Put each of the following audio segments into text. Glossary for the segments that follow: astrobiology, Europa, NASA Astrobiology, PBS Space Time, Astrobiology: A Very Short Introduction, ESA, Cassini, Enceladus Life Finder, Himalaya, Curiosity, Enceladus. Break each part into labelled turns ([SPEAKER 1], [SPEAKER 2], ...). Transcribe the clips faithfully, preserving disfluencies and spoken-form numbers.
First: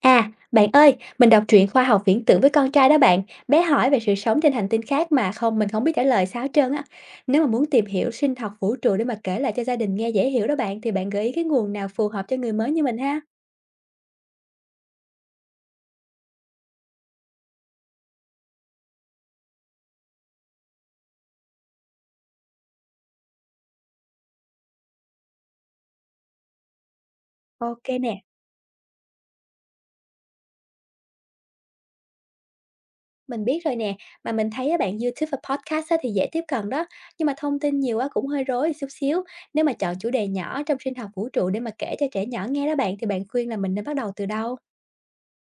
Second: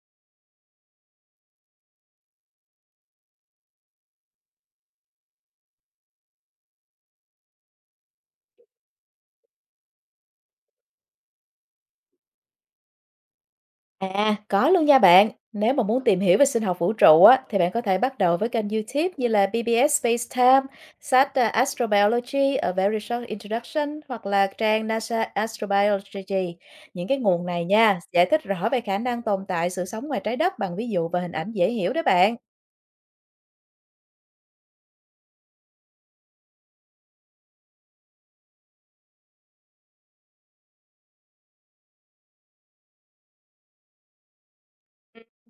[SPEAKER 1] À, bạn ơi, mình đọc truyện khoa học viễn tưởng với con trai đó bạn. Bé hỏi về sự sống trên hành tinh khác mà không mình không biết trả lời sao hết trơn á. Nếu mà muốn tìm hiểu sinh học vũ trụ để mà kể lại cho gia đình nghe dễ hiểu đó bạn thì bạn gợi ý cái nguồn nào phù hợp cho người mới như mình ha.
[SPEAKER 2] À, có luôn nha bạn. Nếu mà muốn tìm hiểu về sinh học vũ trụ á, thì bạn có thể bắt đầu với kênh YouTube như là pê bê ét Space Time, sách uh, Astrobiology, A Very Short Introduction hoặc là trang NASA Astrobiology. Những cái nguồn này
[SPEAKER 1] Ok
[SPEAKER 2] nha,
[SPEAKER 1] nè,
[SPEAKER 2] giải thích rõ về khả năng tồn tại sự sống ngoài trái đất bằng ví dụ và hình ảnh dễ hiểu đó bạn.
[SPEAKER 1] mình biết rồi nè. Mà mình thấy á bạn, YouTube và podcast á thì dễ tiếp cận đó, nhưng mà thông tin nhiều á cũng hơi rối chút xíu. Nếu mà chọn chủ đề nhỏ trong sinh học vũ trụ để mà kể cho trẻ nhỏ nghe đó bạn thì bạn khuyên là mình nên bắt đầu từ đâu?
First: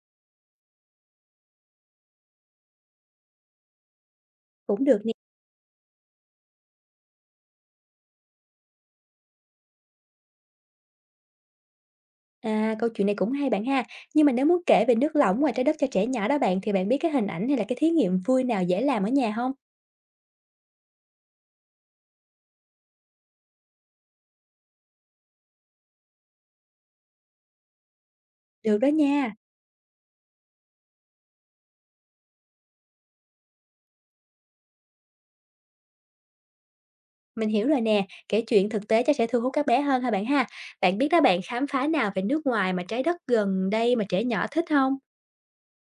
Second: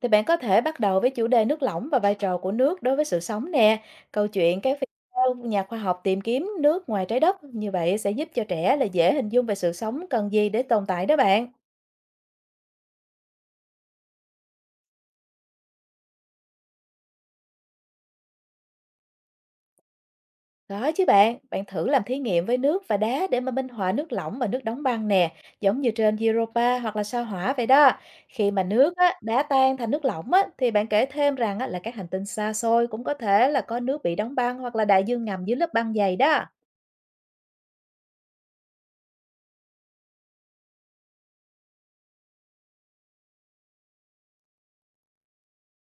[SPEAKER 2] Thì bạn có thể bắt đầu với chủ đề nước lỏng và vai trò của nước đối với sự sống nè. Câu chuyện các
[SPEAKER 1] Cũng
[SPEAKER 2] vị
[SPEAKER 1] được.
[SPEAKER 2] nhà khoa học tìm kiếm nước ngoài trái đất như vậy sẽ giúp cho trẻ là dễ hình dung về sự sống cần gì để tồn tại đó bạn.
[SPEAKER 1] À, câu chuyện này cũng hay bạn ha. Nhưng mà nếu muốn kể về nước lỏng ngoài trái đất cho trẻ nhỏ đó bạn thì bạn biết cái hình ảnh hay là cái thí nghiệm vui nào dễ làm ở nhà không?
[SPEAKER 2] Có chứ bạn, bạn thử làm thí nghiệm với nước và đá để mà minh họa nước lỏng và nước đóng băng nè, giống như trên Europa hoặc là sao Hỏa vậy đó. Khi mà
[SPEAKER 1] Được đó
[SPEAKER 2] nước á,
[SPEAKER 1] nha.
[SPEAKER 2] đá tan thành nước lỏng á, thì bạn kể thêm rằng á, là các hành tinh xa xôi cũng có thể là có nước bị đóng băng hoặc là đại dương ngầm dưới lớp băng dày đó.
[SPEAKER 1] Mình hiểu rồi nè, kể chuyện thực tế chắc sẽ thu hút các bé hơn ha bạn ha. Bạn biết đó bạn, khám phá nào về nước ngoài mà trái đất gần đây mà trẻ nhỏ thích không?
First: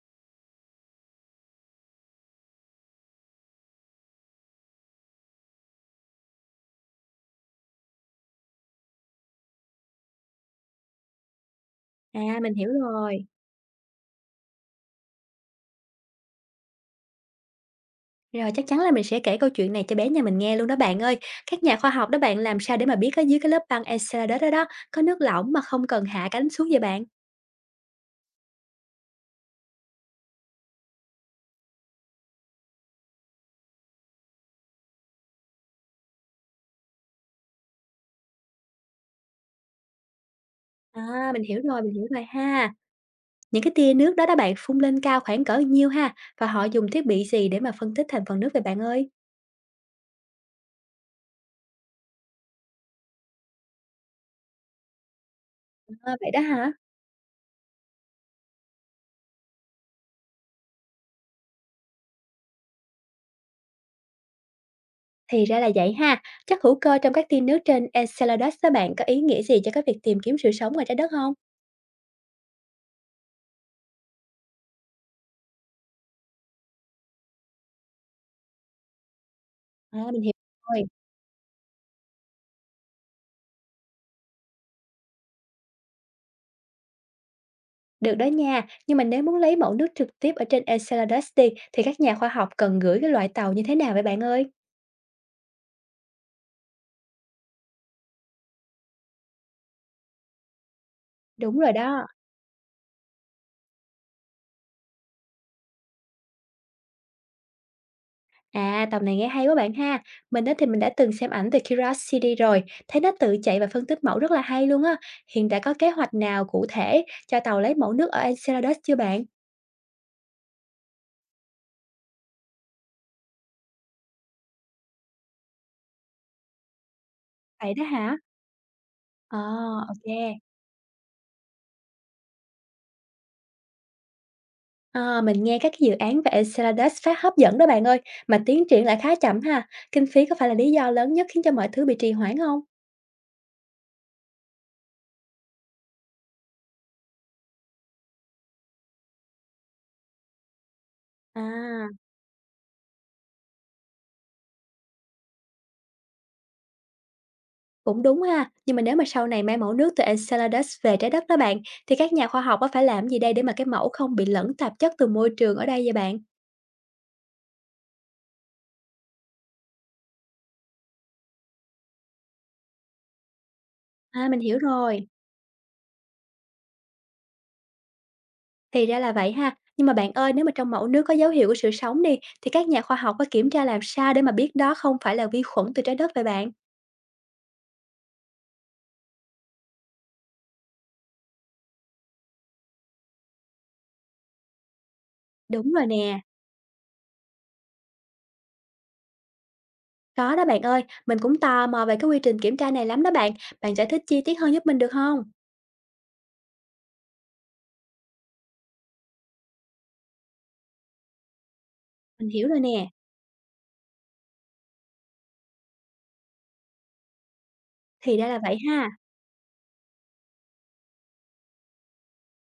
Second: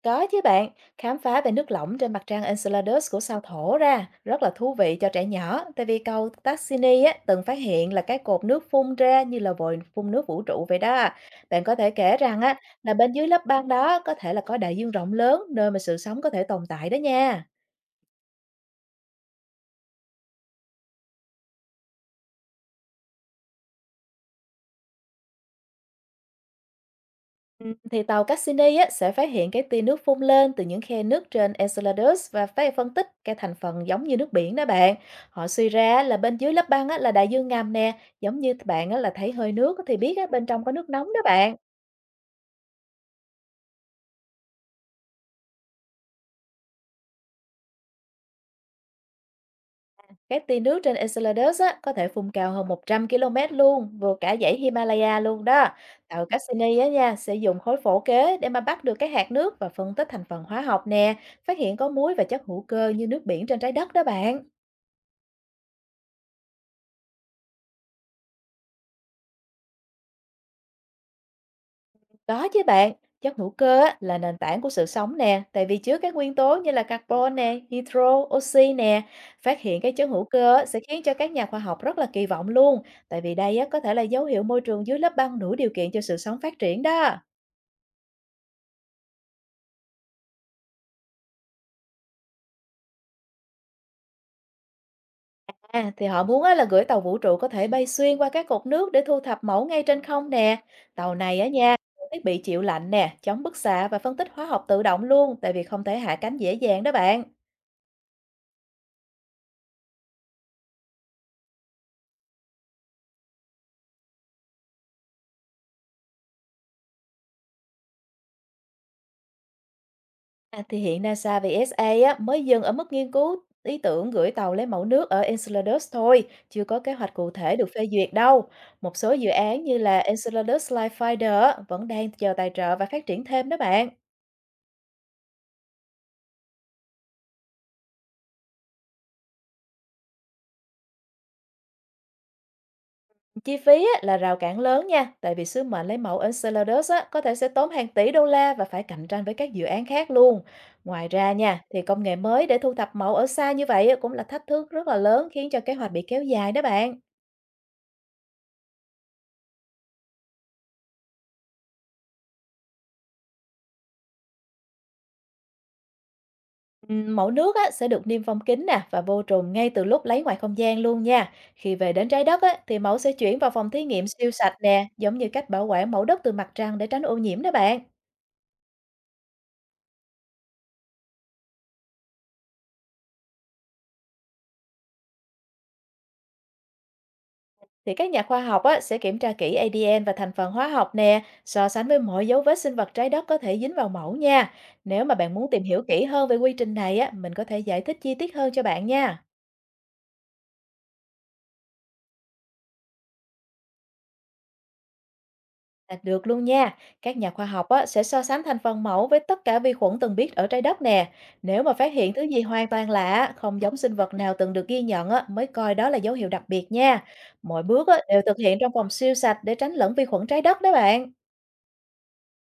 [SPEAKER 2] Có chứ bạn, khám phá về nước lỏng trên mặt trăng Enceladus của sao Thổ ra rất là thú vị cho trẻ nhỏ, tại vì cầu Cassini á, từng phát hiện là cái cột nước phun ra như là vòi phun nước vũ trụ vậy đó. Bạn có thể kể
[SPEAKER 1] À,
[SPEAKER 2] rằng
[SPEAKER 1] mình
[SPEAKER 2] á,
[SPEAKER 1] hiểu
[SPEAKER 2] là bên
[SPEAKER 1] rồi.
[SPEAKER 2] dưới lớp băng đó có thể là có đại dương rộng lớn nơi mà sự sống có thể tồn tại đó nha.
[SPEAKER 1] Rồi chắc chắn là mình sẽ kể câu chuyện này cho bé nhà mình nghe luôn đó bạn ơi. Các nhà khoa học đó bạn làm sao để mà biết ở dưới cái lớp băng Enceladus đó đó có nước lỏng mà không cần hạ cánh xuống vậy bạn?
[SPEAKER 2] Ừ, thì tàu Cassini á, sẽ phát hiện cái tia nước phun lên từ những khe nước trên Enceladus và phải phân tích cái thành phần giống như nước biển đó bạn. Họ suy ra là bên dưới lớp băng á, là đại dương ngầm nè, giống như bạn á, là thấy hơi nước á, thì biết á, bên trong có nước nóng đó
[SPEAKER 1] À, mình
[SPEAKER 2] bạn.
[SPEAKER 1] hiểu rồi, mình hiểu rồi ha. Những cái tia nước đó đó bạn phun lên cao khoảng cỡ nhiêu ha? Và họ dùng thiết bị gì để mà phân tích thành phần nước vậy bạn ơi?
[SPEAKER 2] Cái tia nước trên Enceladus á, có thể phun cao hơn một trăm ki lô mét luôn, vượt cả dãy Himalaya luôn đó.
[SPEAKER 1] À,
[SPEAKER 2] Tàu
[SPEAKER 1] vậy đó hả?
[SPEAKER 2] Cassini á nha sẽ dùng khối phổ kế để mà bắt được cái hạt nước và phân tích thành phần hóa học nè, phát hiện có muối và chất hữu cơ như nước biển trên trái đất đó bạn.
[SPEAKER 1] Thì ra là vậy ha. Chắc hữu cơ trong các tia nước trên Enceladus đó bạn có ý nghĩa gì cho cái việc tìm kiếm sự sống ngoài trái đất không?
[SPEAKER 2] Có chứ bạn, chất hữu cơ á, là nền tảng của sự sống nè, tại vì chứa các nguyên tố như là carbon nè, hydro, oxy nè. Phát hiện cái
[SPEAKER 1] À,
[SPEAKER 2] chất
[SPEAKER 1] mình
[SPEAKER 2] hữu
[SPEAKER 1] hiểu
[SPEAKER 2] cơ á, sẽ
[SPEAKER 1] rồi.
[SPEAKER 2] khiến cho các nhà khoa học rất là kỳ vọng luôn, tại vì đây á, có thể là dấu hiệu môi trường dưới lớp băng đủ điều kiện cho sự sống phát triển đó.
[SPEAKER 1] Được đó nha. Nhưng mà nếu muốn lấy mẫu nước trực tiếp ở trên Enceladus đi thì các nhà khoa học cần gửi cái loại tàu như thế nào vậy bạn ơi?
[SPEAKER 2] À, thì họ muốn á, là gửi tàu vũ trụ có thể bay xuyên qua các cột nước để thu thập mẫu ngay trên không nè. Tàu này á
[SPEAKER 1] Đúng rồi
[SPEAKER 2] nha, có
[SPEAKER 1] đó.
[SPEAKER 2] thiết bị chịu lạnh nè, chống bức xạ và phân tích hóa học tự động luôn, tại vì không thể hạ cánh dễ dàng đó bạn.
[SPEAKER 1] À, tầm này nghe hay quá bạn ha. Mình đó thì mình đã từng xem ảnh từ Curiosity rồi, thấy nó tự chạy và phân tích mẫu rất là hay luôn á. Hiện đã có kế hoạch nào cụ thể cho tàu lấy mẫu nước ở Enceladus chưa bạn?
[SPEAKER 2] À, thì hiện NASA và e ét a á, mới dừng ở mức nghiên cứu ý tưởng gửi tàu lấy mẫu nước ở Enceladus thôi, chưa có kế hoạch cụ thể được
[SPEAKER 1] Vậy đó
[SPEAKER 2] phê duyệt
[SPEAKER 1] hả?
[SPEAKER 2] đâu. Một số dự
[SPEAKER 1] Ờ,
[SPEAKER 2] án như là
[SPEAKER 1] ok.
[SPEAKER 2] Enceladus Life Finder á, vẫn đang chờ tài trợ và phát triển thêm đó bạn.
[SPEAKER 1] Ờ, mình nghe các cái dự án về Enceladus phát hấp dẫn đó bạn ơi, mà tiến triển lại khá chậm ha. Kinh phí có phải là lý do lớn nhất khiến cho mọi thứ bị trì hoãn không?
[SPEAKER 2] Chi phí á, là rào cản lớn nha, tại vì sứ mệnh lấy mẫu Enceladus á, có thể sẽ tốn hàng tỷ đô la và phải cạnh tranh với các dự án khác luôn. Ngoài ra nha, thì
[SPEAKER 1] À.
[SPEAKER 2] công nghệ mới để thu thập mẫu ở xa như vậy á, cũng là thách thức rất là lớn khiến cho kế hoạch bị kéo dài đó bạn.
[SPEAKER 1] Cũng đúng ha, nhưng mà nếu mà sau này mang mẫu nước từ Enceladus về trái đất đó bạn, thì các nhà khoa học có phải làm gì đây để mà cái mẫu không bị lẫn tạp chất từ môi trường ở đây vậy bạn?
[SPEAKER 2] Ừm, Mẫu nước á, sẽ được niêm phong kín nè và vô trùng ngay từ lúc lấy ngoài không gian luôn nha. Khi về đến trái đất á, thì mẫu sẽ chuyển vào phòng thí nghiệm
[SPEAKER 1] À
[SPEAKER 2] siêu
[SPEAKER 1] mình
[SPEAKER 2] sạch
[SPEAKER 1] hiểu
[SPEAKER 2] nè,
[SPEAKER 1] rồi,
[SPEAKER 2] giống như cách bảo quản mẫu đất từ mặt trăng để tránh ô nhiễm đó bạn.
[SPEAKER 1] thì ra là vậy ha. Nhưng mà bạn ơi, nếu mà trong mẫu nước có dấu hiệu của sự sống đi, thì các nhà khoa học có kiểm tra làm sao để mà biết đó không phải là vi khuẩn từ trái đất vậy bạn?
[SPEAKER 2] Thì các nhà khoa học á, sẽ kiểm tra kỹ a đê en và thành phần hóa học nè, so sánh với mọi dấu vết sinh vật trái đất có thể dính vào mẫu nha. Nếu mà bạn muốn tìm
[SPEAKER 1] Đúng
[SPEAKER 2] hiểu
[SPEAKER 1] rồi
[SPEAKER 2] kỹ
[SPEAKER 1] nè,
[SPEAKER 2] hơn về quy trình này á, mình có thể giải thích chi tiết hơn cho bạn nha.
[SPEAKER 1] có đó bạn ơi, mình cũng tò mò về cái quy trình kiểm tra này lắm đó bạn. Bạn giải thích chi tiết hơn giúp mình được không?
[SPEAKER 2] Là được luôn nha. Các nhà khoa học á, sẽ so sánh thành phần mẫu với tất cả vi khuẩn từng biết ở trái đất nè. Nếu mà phát hiện thứ
[SPEAKER 1] Mình
[SPEAKER 2] gì
[SPEAKER 1] hiểu rồi
[SPEAKER 2] hoàn
[SPEAKER 1] nè,
[SPEAKER 2] toàn lạ, không giống sinh vật nào từng được ghi nhận á, mới coi đó là dấu hiệu đặc biệt nha. Mọi bước á,
[SPEAKER 1] thì
[SPEAKER 2] đều
[SPEAKER 1] ra
[SPEAKER 2] thực
[SPEAKER 1] là vậy
[SPEAKER 2] hiện trong
[SPEAKER 1] ha.
[SPEAKER 2] phòng siêu sạch để tránh lẫn vi khuẩn trái đất đó bạn.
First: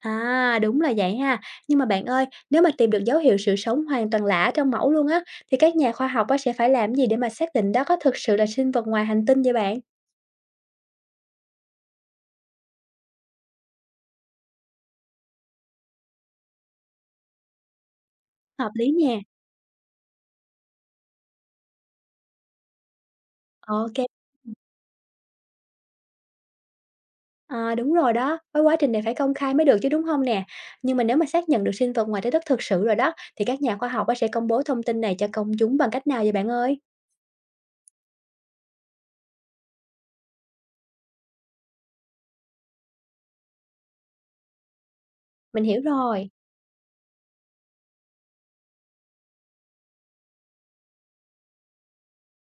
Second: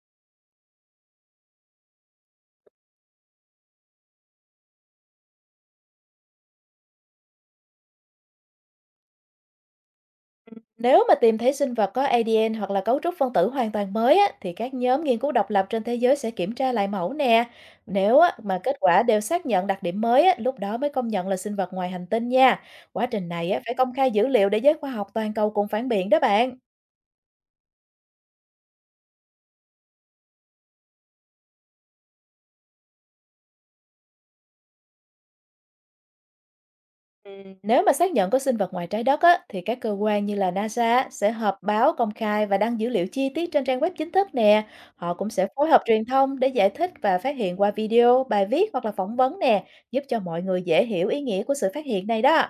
[SPEAKER 1] À, đúng là vậy ha. Nhưng mà bạn ơi, nếu mà tìm được dấu hiệu sự sống hoàn toàn lạ trong mẫu luôn á, thì các nhà khoa học á sẽ phải làm gì để mà xác định đó có thực sự là sinh vật ngoài hành tinh vậy bạn?
[SPEAKER 2] Nếu mà tìm thấy sinh vật có a đê en hoặc là cấu trúc phân tử hoàn toàn mới á, thì các nhóm nghiên cứu độc lập trên thế giới sẽ kiểm tra lại mẫu nè. Nếu á, mà
[SPEAKER 1] Hợp
[SPEAKER 2] kết
[SPEAKER 1] lý
[SPEAKER 2] quả đều
[SPEAKER 1] nè.
[SPEAKER 2] xác nhận đặc điểm mới á, lúc đó mới công nhận là sinh vật ngoài hành tinh nha. Quá trình này á, phải công
[SPEAKER 1] Ok.
[SPEAKER 2] khai dữ liệu để giới khoa học toàn cầu cùng phản biện đó bạn.
[SPEAKER 1] À, đúng rồi đó, với quá trình này phải công khai mới được chứ đúng không nè? Nhưng mà nếu mà xác nhận được sinh vật ngoài trái đất thực sự rồi đó, thì các nhà khoa học á sẽ công bố thông tin này cho công chúng bằng cách nào vậy bạn ơi?
[SPEAKER 2] Ừm, Nếu mà xác nhận có sinh vật ngoài trái đất á, thì các cơ quan như là NASA á, sẽ họp báo công khai và đăng dữ liệu chi tiết trên trang web chính thức nè. Họ cũng sẽ
[SPEAKER 1] Mình
[SPEAKER 2] phối
[SPEAKER 1] hiểu
[SPEAKER 2] hợp truyền
[SPEAKER 1] rồi.
[SPEAKER 2] thông để giải thích và phát hiện qua video, bài viết hoặc là phỏng vấn nè, giúp cho mọi người dễ hiểu ý nghĩa của sự phát hiện này đó.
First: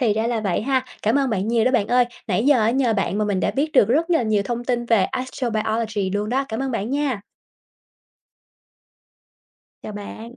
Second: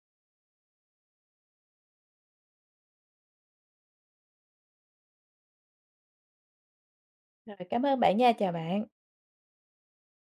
[SPEAKER 1] Thì ra là vậy ha. Cảm ơn bạn nhiều đó bạn ơi. Nãy giờ á, nhờ bạn mà mình đã biết được rất là nhiều thông tin về astrobiology luôn đó. Cảm ơn bạn nha.
[SPEAKER 2] Rồi, cảm ơn bạn nha, chào bạn.
[SPEAKER 1] Chào bạn.